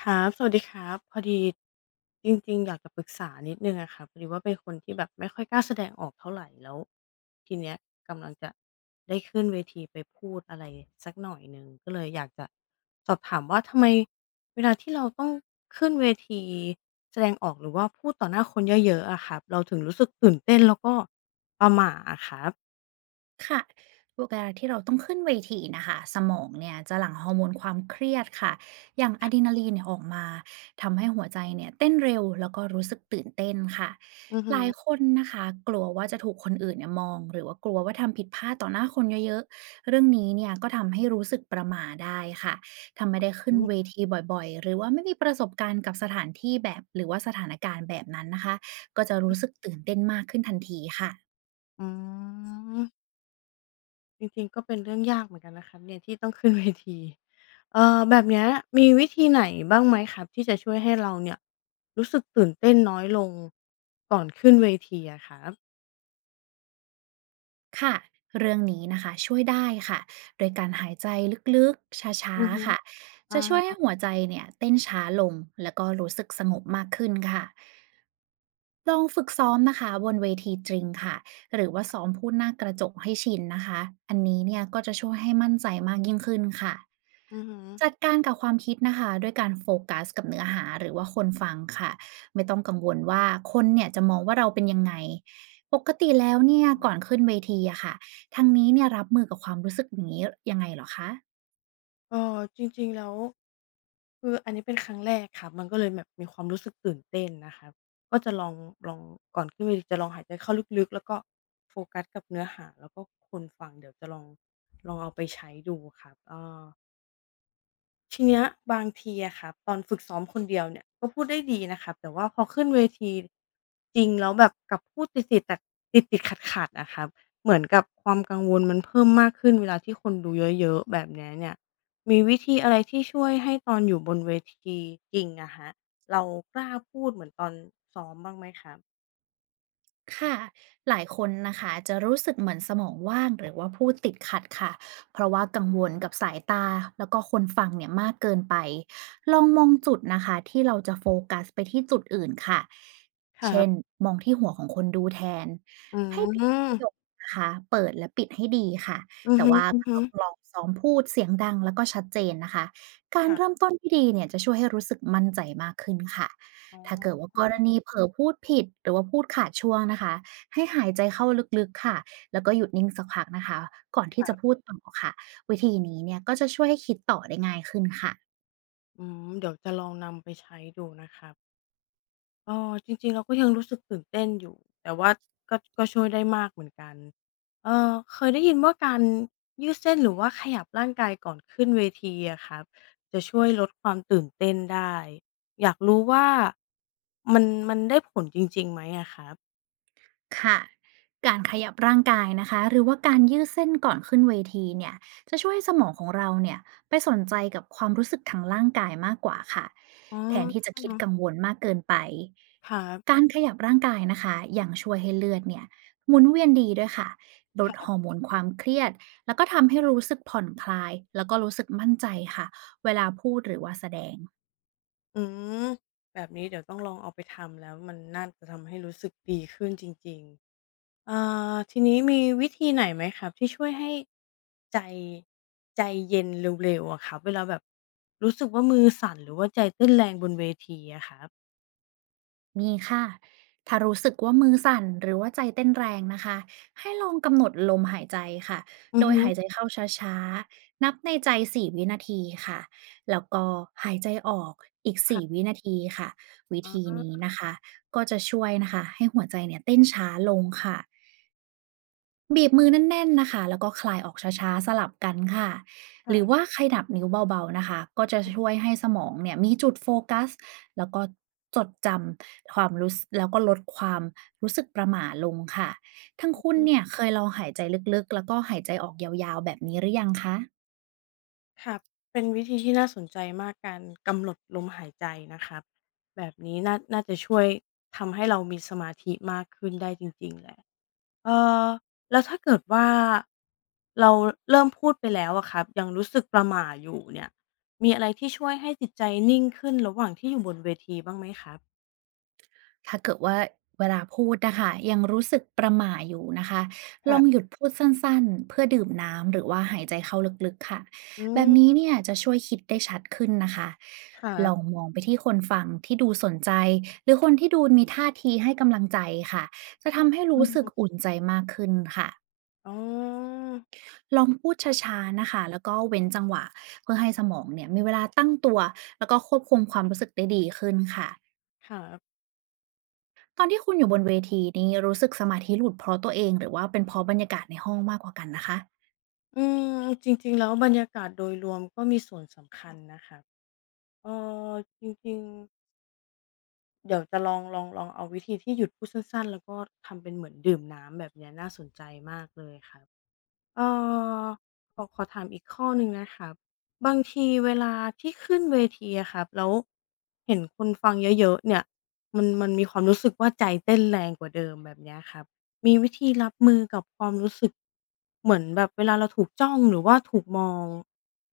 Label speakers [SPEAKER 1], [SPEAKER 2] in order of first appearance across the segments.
[SPEAKER 1] ครับสวัสดีครับพอดีจริงๆอยากจะปรึกษานิดหนึ่งอะครัพอดีว่าเป็นคนที่แบบไม่ค่อยกล้าแสดงออกเท่าไรแล้วทีเนี้ยกำลังจะได้ขึ้นเวทีไปพูดอะไรสักหน่อยหนึ่งก็เลยอยากจะสอบถามว่าทำไมเวลาที่เราต้องขึ้นเวทีแสดงออกหรือว่าพูดต่อหน้าคนเยอะๆอะครับเราถึงรู้สึกตื่นเต้นแล้วก็ประหม่าอะครับ
[SPEAKER 2] ค่ะเวลาที่เราต้องขึ้นเวทีนะคะสมองเนี่ยจะหลั่งฮอร์โมนความเครียดค่ะอย่างอะดรีนาลีนเนี่ยออกมาทำให้หัวใจเนี่ยเต้นเร็วแล้วก็รู้สึกตื่นเต้นค่ะ
[SPEAKER 1] อือ
[SPEAKER 2] ห
[SPEAKER 1] ฮึ
[SPEAKER 2] ลายคนนะคะกลัวว่าจะถูกคนอื่นเนี่ยมองหรือว่ากลัวว่าทำผิดพลาดต่อหน้าคนเยอะๆเรื่องนี้เนี่ยก็ทำให้รู้สึกประหม่าได้ค่ะทำไม่ได้ขึ้นเวทีบ่อยๆ หรือว่าไม่มีประสบการณ์กับสถานที่แบบหรือว่าสถานการณ์แบบนั้นนะคะก็จะรู้สึกตื่นเต้นมากขึ้นทันทีค่ะ
[SPEAKER 1] อืม จริงๆก็เป็นเรื่องยากเหมือนกันนะครับเนี่ยที่ต้องขึ้นเวทีแบบเนี้ยมีวิธีไหนบ้างไหมครับที่จะช่วยให้เราเนี่ยรู้สึกตื่นเต้นน้อยลงก่อนขึ้นเวทีอะครับ
[SPEAKER 2] ค่ะ เรื่องนี้นะคะช่วยได้ค่ะ โดยการหายใจลึกๆช้า
[SPEAKER 1] อือฮึ
[SPEAKER 2] ๆ ค่ะ
[SPEAKER 1] อะ
[SPEAKER 2] จะช่วยให้
[SPEAKER 1] ฮ
[SPEAKER 2] หัวใจเนี่ยเต้นช้าลงแล้วก็รู้สึกสงบมากขึ้นค่ะ ลองฝึกซ้อมนะคะบนเวทีจริงค่ะหรือว่าซ้อมพูดหน้ากระจกให้ชินนะคะอันนี้เนี่ยก็จะช่วยให้มั่นใจมากยิ่งขึ้นค่ะ
[SPEAKER 1] อือฮึ
[SPEAKER 2] จัดการกับความคิดนะคะด้วยการโฟกัสกับเนื้อหาหรือว่าคนฟังค่ะไม่ต้องกังวลว่าคนเนี่ยจะมองว่าเราเป็นยังไงปกติแล้วเนี่ยก่อนขึ้นเวทีอะค่ะทางนี้เนี่ยรับมือกับความรู้สึกอย่างนี้ยังไงเหรอคะ
[SPEAKER 1] จริงๆแล้วคืออันนี้เป็นครั้งแรกครับมันก็เลยแบบมีความรู้สึกตื่นเต้นนะครับก็จะลองก่อนขึ้นเวทีจะลองหายใจเข้าลึกๆแล้วก็โฟกัสกับเนื้อหาแล้วก็คนฟังเดี๋ยวจะลองลองเอาไปใช้ดูครับเออ ทีเนี้ยบางทีอะครับตอนฝึกซ้อมคนเดียวเนี่ยก็พูดได้ดีนะครับแต่ว่าพอขึ้นเวทีจริงแล้วแบบกลับพูดติดๆแต่ติดขัดๆนะครับเหมือนกับความกังวลมันเพิ่มมากขึ้นเวลาที่คนดูเยอะๆแบบเนี้ยเนี่ยมีวิธีอะไรที่ช่วยให้ตอนอยู่บนเวทีจริงอะฮะเรากล้าพูดเหมือนตอนซ้อมบ้างไหมครับ
[SPEAKER 2] ค่ะหลายคนนะคะจะรู้สึกเหมือนสมองว่างหรือว่าพูดติดขัดค่ะเพราะว่ากังวลกับสายตาแล้วก็คนฟังเนี่ยมากเกินไปลองมองจุดนะคะที่เราจะโฟกัสไปที่จุดอื่นค่ะ
[SPEAKER 1] ครั
[SPEAKER 2] เช่น
[SPEAKER 1] บ
[SPEAKER 2] มองที่หัวของคนดูแทน
[SPEAKER 1] อื
[SPEAKER 2] ให้ติดประโยค
[SPEAKER 1] ม
[SPEAKER 2] นะคะเปิดและปิดให้ดีค่ะ
[SPEAKER 1] อือ
[SPEAKER 2] แต่
[SPEAKER 1] ฮึ
[SPEAKER 2] ว่าก็ต้องลอ
[SPEAKER 1] ๆ
[SPEAKER 2] งซ้อมพูดเสียงดังแล้วก็ชัดเจนนะคะการ
[SPEAKER 1] ครั
[SPEAKER 2] เริ่ม
[SPEAKER 1] บ
[SPEAKER 2] ต้นที่ดีเนี่ยจะช่วยให้รู้สึกมั่นใจมากขึ้นค่ะ
[SPEAKER 1] อ๋อ
[SPEAKER 2] ถ้าเกิดว่ากรณีเผลอพูดผิดหรือว่าพูดขาดช่วงนะคะให้หายใจเข้าลึกๆค่ะแล้วก็หยุดนิ่งสักพักนะคะก่อนที่
[SPEAKER 1] ค
[SPEAKER 2] จะ
[SPEAKER 1] รั
[SPEAKER 2] พู
[SPEAKER 1] บ
[SPEAKER 2] ดต่อค่ะวิธีนี้เนี่ยก็จะช่วยให้คิดต่อได้ง่ายขึ้นค่ะ
[SPEAKER 1] อืมเดี๋ยวจะลองนำไปใช้ดูนะครับ เออจริงๆเราก็ยังรู้สึกตื่นเต้นอยู่แต่ว่าก็ช่วยได้มากเหมือนกันเคยได้ยินว่าการยืดเส้นหรือว่าขยับร่างกายก่อนขึ้นเวทีอะครับจะช่วยลดความตื่นเต้นได้อยากรู้ว่ามันได้ผลจริงๆไหมอะครับ
[SPEAKER 2] ค่ะการขยับร่างกายนะคะหรือว่าการยืดเส้นก่อนขึ้นเวทีเนี่ยจะช่วยให้สมองของเราเนี่ยไปสนใจกับความรู้สึกทางร่างกายมากกว่าค่ะ
[SPEAKER 1] อ๋อ
[SPEAKER 2] แทนที่จะคิดกังวลมากเกินไป
[SPEAKER 1] ครับ
[SPEAKER 2] การขยับร่างกายนะคะอย่างช่วยให้เลือดเนี่ยหมุนเวียนดีด้วยค่ะล
[SPEAKER 1] ค
[SPEAKER 2] ดฮ
[SPEAKER 1] รั
[SPEAKER 2] อร์
[SPEAKER 1] บ
[SPEAKER 2] โมนความเครียดแล้วก็ทำให้รู้สึกผ่อนคลายแล้วก็รู้สึกมั่นใจค่ะเวลาพูดหรือว่าแสดง
[SPEAKER 1] อืมแบบนี้เดี๋ยวต้องลองเอาไปทำแล้วมันน่าจะทำให้รู้สึกดีขึ้นจริงๆ เอ่อทีนี้มีวิธีไหนไหมครับที่ช่วยให้ใจใจเย็นเร็วๆอะครับเวลาแบบรู้สึกว่ามือสั่นหรือว่าใจเต้นแรงบนเวทีอะครับ
[SPEAKER 2] มีค่ะถ้ารู้สึกว่ามือสั่นหรือว่าใจเต้นแรงนะคะ ให้ลองกำหนดลมหายใจค่ะ
[SPEAKER 1] อื
[SPEAKER 2] โด
[SPEAKER 1] อ
[SPEAKER 2] ย
[SPEAKER 1] ฮึ
[SPEAKER 2] หายใจเข้าช้าๆ นับในใจ4วินาทีค่ะ แล้วก็หายใจออกอีก4วิ
[SPEAKER 1] ค่ะ
[SPEAKER 2] นาทีค่ะ วิ
[SPEAKER 1] อ๋อ
[SPEAKER 2] ธีนี้นะคะ ก็จะช่วยนะคะให้หัวใจเนี่ยเต้นช้าลงค่ะ บีบมือแน่นๆนะคะแล้วก็คลายออกช้าๆสลับกันค่ะ
[SPEAKER 1] ค
[SPEAKER 2] ห
[SPEAKER 1] รั
[SPEAKER 2] รือว่า
[SPEAKER 1] บ
[SPEAKER 2] ใครยับนิ้วเบาๆนะคะก็จะช่วยให้สมองเนี่ยมีจุดโฟกัสแล้วก็จดจำความรู้สกแล้วก็ลดความรู้สึกประหม่าลงค่ะทั้งคุณเนี่ยเคยลองหายใจลึกๆแล้วก็หายใจออกยาวๆแบบนี้หรือยังคะ
[SPEAKER 1] ครับเป็นวิธีที่น่าสนใจมากการกำหนดลมหายใจนะครับแบบนี้น่าจะช่วยทำให้เรามีสมาธิมากขึ้นได้จริงๆแหละเออแล้วถ้าเกิดว่าเราเริ่มพูดไปแล้วอะครับยังรู้สึกประหม่าอยู่เนี่ยมีอะไรที่ช่วยให้จิตใจนิ่งขึ้นระหว่างที่อยู่บนเวทีบ้างไหมครับ
[SPEAKER 2] ถ้าเกิดว่าเวลาพูดนะคะยังรู้สึกประหม่าอยู่นะคะลองหยุ
[SPEAKER 1] ค่ะ
[SPEAKER 2] ดพูดสั้นๆเพื่อดื่มน้ำหรือว่าหายใจเข้าลึกๆค่ะ
[SPEAKER 1] อื
[SPEAKER 2] แบบนี้
[SPEAKER 1] ม
[SPEAKER 2] เนี่ยจะช่วยคิดได้ชัดขึ้นนะคะ
[SPEAKER 1] ครั
[SPEAKER 2] ล
[SPEAKER 1] บ
[SPEAKER 2] องมองไปที่คนฟังที่ดูสนใจหรือคนที่ดูมีท่าทีให้กำลังใจค่ะจะทำให้
[SPEAKER 1] อื
[SPEAKER 2] รู้
[SPEAKER 1] อ
[SPEAKER 2] สึก
[SPEAKER 1] ฮึ
[SPEAKER 2] อุ่นใจมากขึ้นค่ะ
[SPEAKER 1] อ๋อ
[SPEAKER 2] ลองพูดช้าๆนะคะแล้วก็เว้นจังหวะเพื่อให้สมองเนี่ยมีเวลาตั้งตัวแล้วก็ควบคุมความรู้สึกได้ดีขึ้นค่ะ
[SPEAKER 1] ครับ
[SPEAKER 2] ตอนที่คุณอยู่บนเวทีนี้รู้สึกสมาธิหลุดเพราะตัวเองหรือว่าเป็นเพราะบรรยากาศในห้องมากกว่ากันนะคะ
[SPEAKER 1] อืมจริงๆแล้วบรรยากาศโดยรวมก็มีส่วนสำคัญนะคะ เอ่อจริงๆเดี๋ยวจะลองลองเอาวิธีที่หยุดพูดสั้นๆแล้วก็ทำเป็นเหมือนดื่มน้ำแบบเนี้ยน่าสนใจมากเลยครับเอ่อขอถามอีกข้อหนึ่งนะครับบางทีเวลาที่ขึ้นเวทีอะครับแล้วเห็นคนฟังเยอะๆเนี่ยมันมีความรู้สึกว่าใจเต้นแรงกว่าเดิมแบบเนี้ยครับมีวิธีรับมือกับความรู้สึกเหมือนแบบเวลาเราถูกจ้องหรือว่าถูกมอง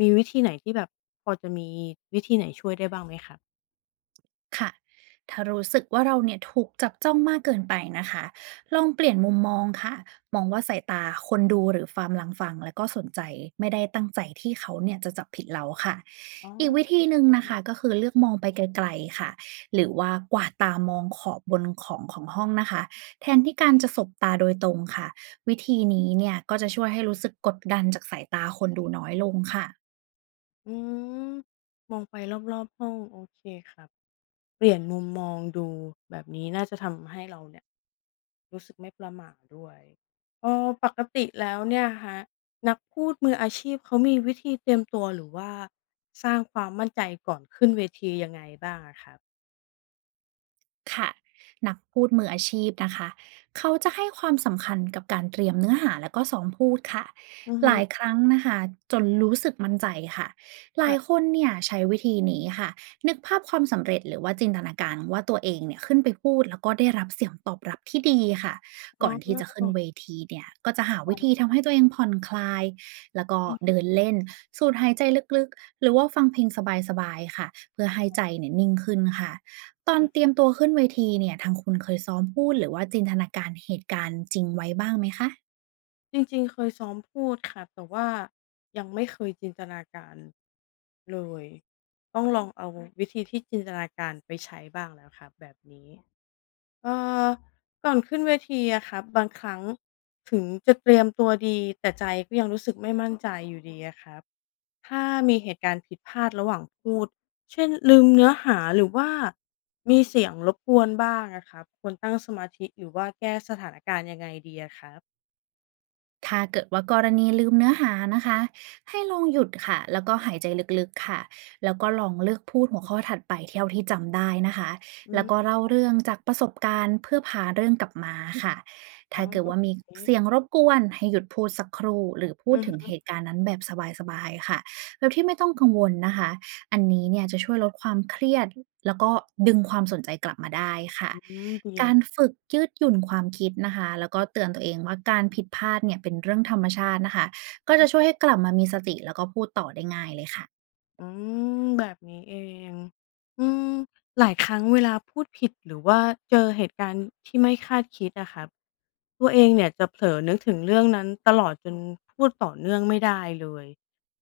[SPEAKER 1] มีวิธีไหนที่แบบพอจะมีวิธีไหนช่วยได้บ้างไหมครับ
[SPEAKER 2] ค่ะถ้ารู้สึกว่าเราเนี่ยถูกจับจ้องมากเกินไปนะคะลองเปลี่ยนมุมมองค่ะมองว่าสายตาคนดูหรือควาร์มหลังฟังแล้วก็สนใจไม่ได้ตั้งใจที่เขาเนี่ยจะจับผิดเราค่ะ
[SPEAKER 1] อ๋อ
[SPEAKER 2] อีกวิธีหนึ่งนะคะก็คือเลือกมองไปไกลๆค่ะหรือว่ากวาดตามองขอบบนของของห้องนะคะแทนที่การจะสบตาโดยตรงค่ะวิธีนี้เนี่ยก็จะช่วยให้รู้สึกกดดันจากสายตาคนดูน้อยลงค่ะ
[SPEAKER 1] อืมมองไปรอบๆห้องโอเคครับ เปลี่ยนมุมมองดูแบบนี้น่าจะทำให้เราเนี่ยรู้สึกไม่ประหม่าด้วยเอ๋อ ปกติแล้วเนี่ยครับนักพูดมืออาชีพเขามีวิธีเตรียมตัวหรือว่าสร้างความมั่นใจก่อนขึ้นเวทียังไงบ้างอะครับ
[SPEAKER 2] ค่ะนักพูดมืออาชีพนะคะเขาจะให้ความสำคัญกับการเตรียมเนื้อหาแล้วก็ซ้อมพูดค่ะ
[SPEAKER 1] อือ
[SPEAKER 2] ห
[SPEAKER 1] ฮึ
[SPEAKER 2] ลายครั้งนะคะจนรู้สึกมั่นใจค่ะหลายค
[SPEAKER 1] ค่ะ
[SPEAKER 2] นเนี่ยใช้วิธีนี้ค่ะนึกภาพความสำเร็จหรือว่าจินตนาการว่าตัวเองเนี่ยขึ้นไปพูดแล้วก็ได้รับเสียงตอบรับที่ดีค่ะ
[SPEAKER 1] อ๋
[SPEAKER 2] ก่อนที่จะ
[SPEAKER 1] อ
[SPEAKER 2] ขึ้นเวทีเนี่ยก็จะหา
[SPEAKER 1] ค่
[SPEAKER 2] วิธี
[SPEAKER 1] อ
[SPEAKER 2] ทำให้ตัวเองผ่อนคลายแล้วก็
[SPEAKER 1] อือฮึ
[SPEAKER 2] เดินเล่นสูดหายใจลึกๆหรือว่าฟังเพลงสบายๆค่ะเพื่อให้ใจเนี่ยนิ่งขึ้นค่ะ ตอน
[SPEAKER 1] อะ
[SPEAKER 2] เตรียม
[SPEAKER 1] ฮะ
[SPEAKER 2] ตัวขึ้นเวทีเนี่ยทางคุณเคยซ้อมพูดหรือว่าจินตนาการเหตุการณ์จริงไว้บ้างไหมคะ
[SPEAKER 1] จริงๆเคยซ้อมพูดค่ะแต่ว่ายังไม่เคยจินตนาการเลยต้องลองเอาวิธีที่จินตนาการไปใช้บ้างแล้วค่ะแบบนี้เอ่อก่อนขึ้นเวทีอะค่ะบางครั้งถึงจะเตรียมตัวดีแต่ใจก็ยังรู้สึกไม่มั่นใจอยู่ดีอะครับถ้ามีเหตุการณ์ผิดพลาดระหว่างพูดเช่นลืมเนื้อหาหรือว่ามีเสียงรบกวนบ้างอะครับควรตั้งสมาธิหรือว่าแก้สถานการณ์ยังไงดีอะครับ
[SPEAKER 2] ถ้าเกิดว่ากรณีลืมเนื้อหานะคะให้ลองหยุดค่ะแล้วก็หายใจลึกๆค่ะแล้วก็ลองเลือกพูดหัวข้อถัดไปเท่าที่จำได้นะคะ
[SPEAKER 1] อื
[SPEAKER 2] แล้วก็
[SPEAKER 1] ม
[SPEAKER 2] เล่าเรื่องจากประสบการณ์เพื่อพาเรื่องกลับมาค่ะ
[SPEAKER 1] อ๋อ
[SPEAKER 2] ถ้าเกิ
[SPEAKER 1] แ
[SPEAKER 2] ดว่า
[SPEAKER 1] บบ
[SPEAKER 2] มี
[SPEAKER 1] นี้
[SPEAKER 2] เสียงรบกวนให้หยุดพูดสักครู่หรือพู
[SPEAKER 1] อื
[SPEAKER 2] ด
[SPEAKER 1] อ
[SPEAKER 2] ถึงเห
[SPEAKER 1] ฮึ
[SPEAKER 2] ตุการณ์นั้นแบบสบายๆค่ะโดยที่ไม่ต้องกังวลนะคะ อันนี้เนี่ยจะช่วยลดความเครียดแล้วก็ดึงความสนใจกลับมาได้ค่ะ
[SPEAKER 1] อืมดีเล
[SPEAKER 2] กา
[SPEAKER 1] ย
[SPEAKER 2] รฝึกยืดหยุ่นความคิดนะคะแล้วก็เตือนตัวเองว่าการผิดพลาดเนี่ยเป็นเรื่องธรรมชาตินะคะก็จะช่วยให้กลับมามีสติแล้วก็พูดต่อได้ง่ายเลยค่ะ
[SPEAKER 1] อืมแบบนี้เองอืมหลายครั้งเวลาพูดผิดหรือว่าเจอเหตุการณ์ที่ไม่คาดคิดอะครับตัวเองเนี่ยจะเผลอนึกถึงเรื่องนั้นตลอดจนพูดต่อเนื่องไม่ได้เลย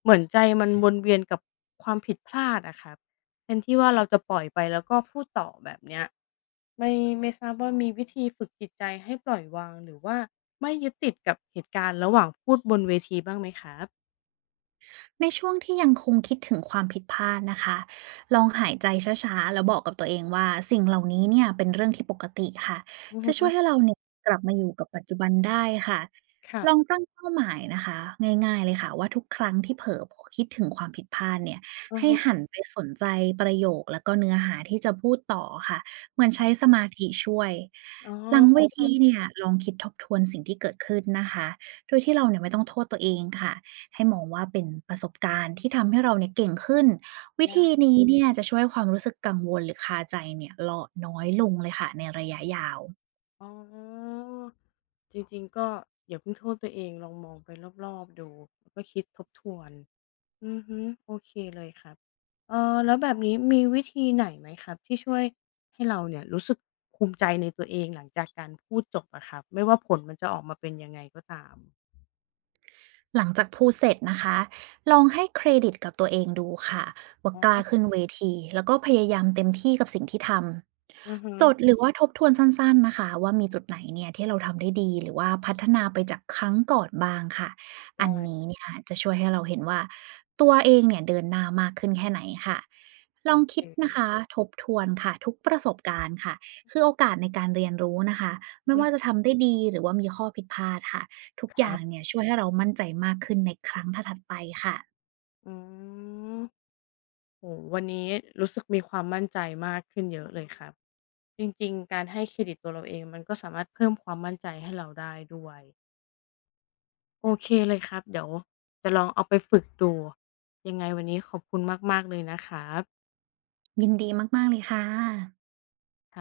[SPEAKER 1] เหมือนใจมันวนเวียนกับความผิดพลาดอะครับแทนที่ว่าเราจะปล่อยไปแล้วก็พูดต่อแบบเนี้ยไม่ไม่ทราบว่ามีวิธีฝึกจิตใจให้ปล่อยวางหรือว่าไม่ยึดติดกับเหตุการณ์ระหว่างพูดบนเวทีบ้างไหมครับ
[SPEAKER 2] ในช่วงที่ยังคงคิดถึงความผิดพลาดนะคะลองหายใจช้าๆแล้วบอกกับตัวเองว่าสิ่งเหล่านี้เนี่ยเป็นเรื่องที่ปกติค่ะ
[SPEAKER 1] อือ
[SPEAKER 2] จะ
[SPEAKER 1] ฮึ
[SPEAKER 2] ช่วยให้เราเนี่ยกลับมาอยู่กับปัจจุบันได้ค่ะลอง
[SPEAKER 1] ค่ะ
[SPEAKER 2] ตั้งเป้าหมายนะคะง่ายๆเลยค่ะว่าทุกครั้งที่เผลอคิดถึงความผิดพลาดเนี่ย
[SPEAKER 1] อือ
[SPEAKER 2] ให้
[SPEAKER 1] ฮึ
[SPEAKER 2] หันไปสนใจประโยคแล้วก็เนื้อหาที่จะพูดต่อค่ะเหมือนใช้
[SPEAKER 1] ค่ะ
[SPEAKER 2] สมาธิช่วย
[SPEAKER 1] อ๋
[SPEAKER 2] หลังเว
[SPEAKER 1] อ
[SPEAKER 2] ทีเนี่ยลองคิดทบทวนสิ่งที่เกิดขึ้นนะคะโดยที่เราเนี่ยไม่ต้องโทษตัวเองค่ะ ให้มองว่าเป็นประสบการณ์ที่ทำให้เราเนี่ยเก่งขึ้นวิ
[SPEAKER 1] ได้
[SPEAKER 2] ธีนี้เนี่ยจะช่วยความรู้สึกกังวลหรือคาใจเนี่ยเลาะน้อยลงเลยค่ะในระยะยาว
[SPEAKER 1] อ๋อจริงๆ ก็อย่าเพิ่งโทษตัวเอง ลองมองไปรอบๆ ดูแล้วก็คิดทบทวน อือฮึโอเคเลยครับแล้วแบบนี้มีวิธีไหนไหมครับที่ช่วยให้เราเนี่ยรู้สึกภูมิใจในตัวเองหลังจากการพูดจบอะครับไม่ว่าผลมันจะออกมาเป็นยังไงก็ตาม
[SPEAKER 2] หลังจากพูดเสร็จนะคะลองให้เครดิตกับตัวเองดูค่ะว่า
[SPEAKER 1] อ๋
[SPEAKER 2] กล้า
[SPEAKER 1] อ
[SPEAKER 2] ขึ้นเวทีแล้วก็พยายามเต็มที่กับสิ่งที่ท
[SPEAKER 1] อือฮึ
[SPEAKER 2] ำจดหรือว่าทบทวนสั้นๆนะคะว่ามีจุดไหนเนี่ยที่เราทำได้ดีหรือว่าพัฒนาไปจากครั้งก่อนบ้างค่ะอันนี้
[SPEAKER 1] ได้
[SPEAKER 2] เนี่ยจะช่วยให้เราเห็นว่าตัวเองเนี่ยเดินหน้ามากขึ้นแค่ไหนค่ะล
[SPEAKER 1] โอ
[SPEAKER 2] อง
[SPEAKER 1] เค
[SPEAKER 2] คิดนะคะทบทวนค่ะทุกประสบการณ์ค่ะคือโอกาสในการเรียนรู้นะคะไม่ว่าจะ
[SPEAKER 1] อา
[SPEAKER 2] ทำได้ดีหรือว่ามีข้อผิดพลาดค่ะ ทุก
[SPEAKER 1] ค
[SPEAKER 2] อ
[SPEAKER 1] รั
[SPEAKER 2] ย่าง
[SPEAKER 1] บ
[SPEAKER 2] เนี่ยช่วยให้เรามั่นใจมากขึ้นในครั้งถัดๆไปค่ะ
[SPEAKER 1] อืมโอ้โฮวันนี้รู้สึกมีความมั่นใจมากขึ้นเยอะเลยครับ จริงๆ การให้เครดิตตัวเราเองมันก็สามารถเพิ่มความมั่นใจให้เราได้ด้วยโอเคเลยครับเดี๋ยวจะลองเอาไปฝึกดูยังไงวันนี้ขอบคุณมากๆเลยนะครับ
[SPEAKER 2] ยินดีมากๆเลยค่ะ
[SPEAKER 1] ค่ะ